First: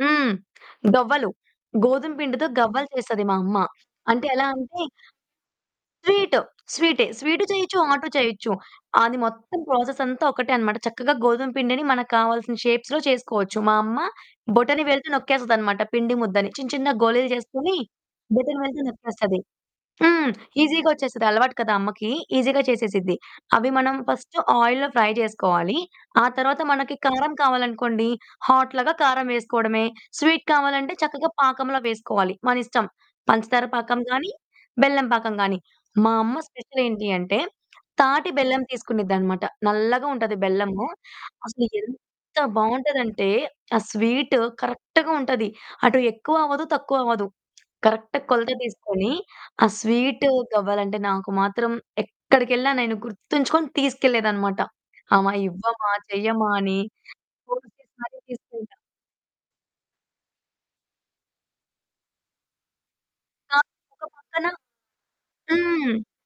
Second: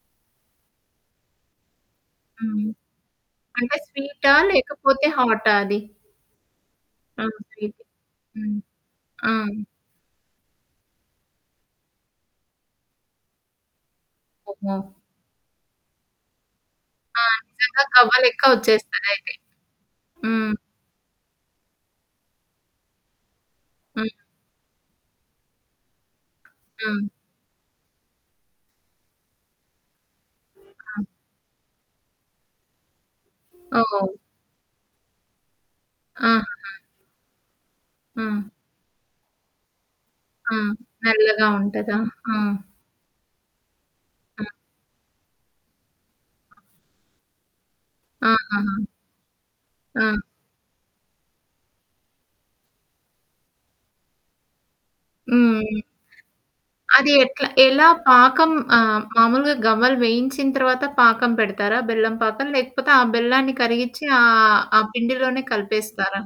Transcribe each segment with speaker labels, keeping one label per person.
Speaker 1: హ్మ్. గవ్వలు. గోధుమ పిండితో
Speaker 2: హ్మ్.
Speaker 1: గవ్వలు చేస్తది మాయమ్మ.
Speaker 2: అంటే
Speaker 1: అంటే
Speaker 2: స్వీటా
Speaker 1: ఎలా అంటే,
Speaker 2: లేకపోతే హాటా అది?
Speaker 1: స్వీటు, స్వీటే.
Speaker 2: ఆ!
Speaker 1: స్వీటు చేయొచ్చు,
Speaker 2: స్వీటు.
Speaker 1: హాటు చేయొచ్చు.
Speaker 2: హ్మ్.
Speaker 1: అది
Speaker 2: ఆ!
Speaker 1: మొత్తం ప్రాసెసంతా ఒకటే అన్నమాట. చక్కగా గోధుమ పిండిని మనకు కావాల్సిన షేప్స్‌లో చేసుకోవచ్చు. మాయమ్మ
Speaker 2: ఓహో!
Speaker 1: బొటనివేలితో నొక్కేస్తదన్నమాట పిండి ముద్దని. చిన్న చిన్న
Speaker 2: ఆ!
Speaker 1: గోలీలు చేసుకొని,
Speaker 2: నిజంగా గవ్వలెక్క
Speaker 1: బొటనివేలితో
Speaker 2: వచ్చేస్తాదయితే.
Speaker 1: నొక్కేస్తది. హ్మ్.
Speaker 2: హ్మ్.
Speaker 1: ఈసీగా వచ్చేస్తది. అలవాటు కదా! అమ్మకి, ఈసీగా చేసేసిద్ది. అవి మనం
Speaker 2: హ్మ్.
Speaker 1: ఫస్ట్ ఆయిల్‌లో ఫ్రై చేసుకోవాలి. ఆ తర్వాత మనకి
Speaker 2: హ్మ్.
Speaker 1: కారం కావాలనుకోండి హాట్ లాగా కారం వేసుకోవడమే. స్వీట్ కావాలంటే
Speaker 2: హ్మ్.
Speaker 1: చక్కగా పాకంలో వేసుకోవాలి. మన ఇష్టం, పంచదార పాకం
Speaker 2: ఓహ్!
Speaker 1: గాని, బెల్లం పాకం గాని. మా అమ్మ
Speaker 2: ఆహా!
Speaker 1: స్పెషలేంటి అంటే తాటి
Speaker 2: ఆ!
Speaker 1: బెల్లం తీసుకునేదన్నమాట. నల్లగా ఉంటది
Speaker 2: ఆ!
Speaker 1: బెల్లము.
Speaker 2: నల్లగా ఉంటదా? ఆ!
Speaker 1: అసలెంత బాగుంటదంటే, ఆ స్వీటు
Speaker 2: హ్మ్.
Speaker 1: కరెక్ట్‌గా ఉంటది. అటు ఎక్కువ అవ్వదు, తక్కువ అవ్వదు. కరెక్ట్‌గా
Speaker 2: ఆ!
Speaker 1: కొలత
Speaker 2: ఆహా!
Speaker 1: తీసుకొని, ఆ
Speaker 2: ఆ!
Speaker 1: స్వీటు గవ్వలు అంటే నాకు మాత్రం ఎక్కడికెళ్లినా నేను గుర్తుంచుకొని తీసుకెళ్లలేదన్నమాట. "అమ్మ,
Speaker 2: హ్మ్.
Speaker 1: ఇవ్వమా? చెయ్యమ్మా?" అని
Speaker 2: అది యెట్లా
Speaker 1: గోల
Speaker 2: ఎలా
Speaker 1: చేసి మరి
Speaker 2: పాకం
Speaker 1: తీసుకెళ్లే
Speaker 2: ఆహ్, మాములుగా గవ్వలు వేయించిన తర్వత పాకం పెడతారా బెల్లం పాకం? లేకపోతే ఆ బెల్లాన్ని
Speaker 1: ఆ!
Speaker 2: కరిగించి
Speaker 1: పక్కన
Speaker 2: ఆహ్, ఆ పిండిలోనే
Speaker 1: హ్మ్.
Speaker 2: కలిపేస్తారా?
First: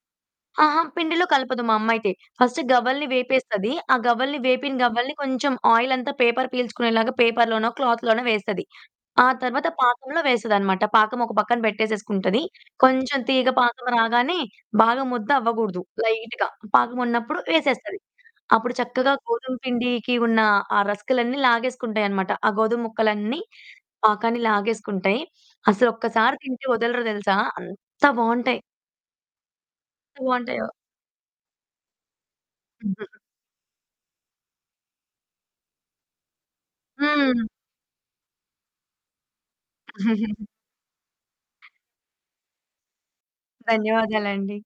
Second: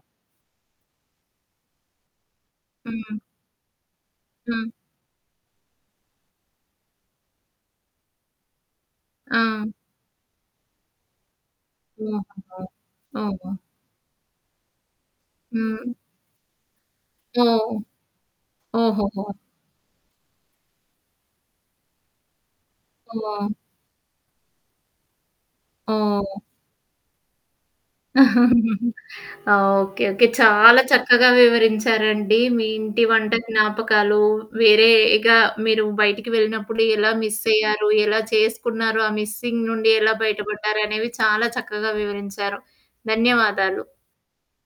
Speaker 1: ఆహా! పిండిలో కలపదు మా అమ్మయితే. ఫస్ట్ గవ్వలని
Speaker 2: హ్మ్.
Speaker 1: వేపేస్తది. ఆ గవ్వలని
Speaker 2: హ్మ్.
Speaker 1: వేపిన తర్వాత, కొంచెం ఆయిలంతా పేపరు పీల్చుకునేలాగా పేపరులోనో, క్లాతులోనో వేస్తది. ఆ
Speaker 2: ఆ!
Speaker 1: తర్వాత పాకంలో వేస్తదన్నమాట. పాకం ఒక పక్కన పెట్టేసుకుంటది.
Speaker 2: అవును.
Speaker 1: కొంచెం తీగ
Speaker 2: అవును.
Speaker 1: పాకం రాగానే, బాగా ముద్ద అవ్వగూడదు,
Speaker 2: హ్మ్.
Speaker 1: లైట్‌గా పాకం ఉన్నప్పుడు
Speaker 2: ఓహ్!
Speaker 1: వేసేస్తది. అప్పుడు చక్కగా
Speaker 2: ఓహోహో!
Speaker 1: గోధుమ పిండికి ఉన్న ఆ రసకులన్నీ లాగేసుకుంటాయన్నమాట. ఆ గోధుమ ముక్కలన్నీ
Speaker 2: ఆ!
Speaker 1: పాకాన్ని లాగేసుకుంటాయి. అసలు ఒక్కసారి
Speaker 2: ఆ!
Speaker 1: తింటే వదలరు, తెలుసా? అంత బాగుంటాయి.
Speaker 2: ఆహ్, ఓకే, ఓకే.
Speaker 1: [unintelligible]
Speaker 2: చాలా చక్కగా వివరించారండి. మీ ఇంటి
Speaker 1: హ్మ్.
Speaker 2: వంట జ్ఞాపకాలు, వేరేగా మీరు బయటికి వెళ్లినప్పుడు ఎలా
Speaker 1: హ్మ్.
Speaker 2: మిస్సయ్యారు? ఎలా చేసుకున్నారు? ఆ మిస్సింగ్ నుంచి ఎలా బయటపడ్డారనేవి చాలా చక్కగా వివరించారు. ధన్యవాదాలు.
Speaker 1: ధన్యవాదాలండి.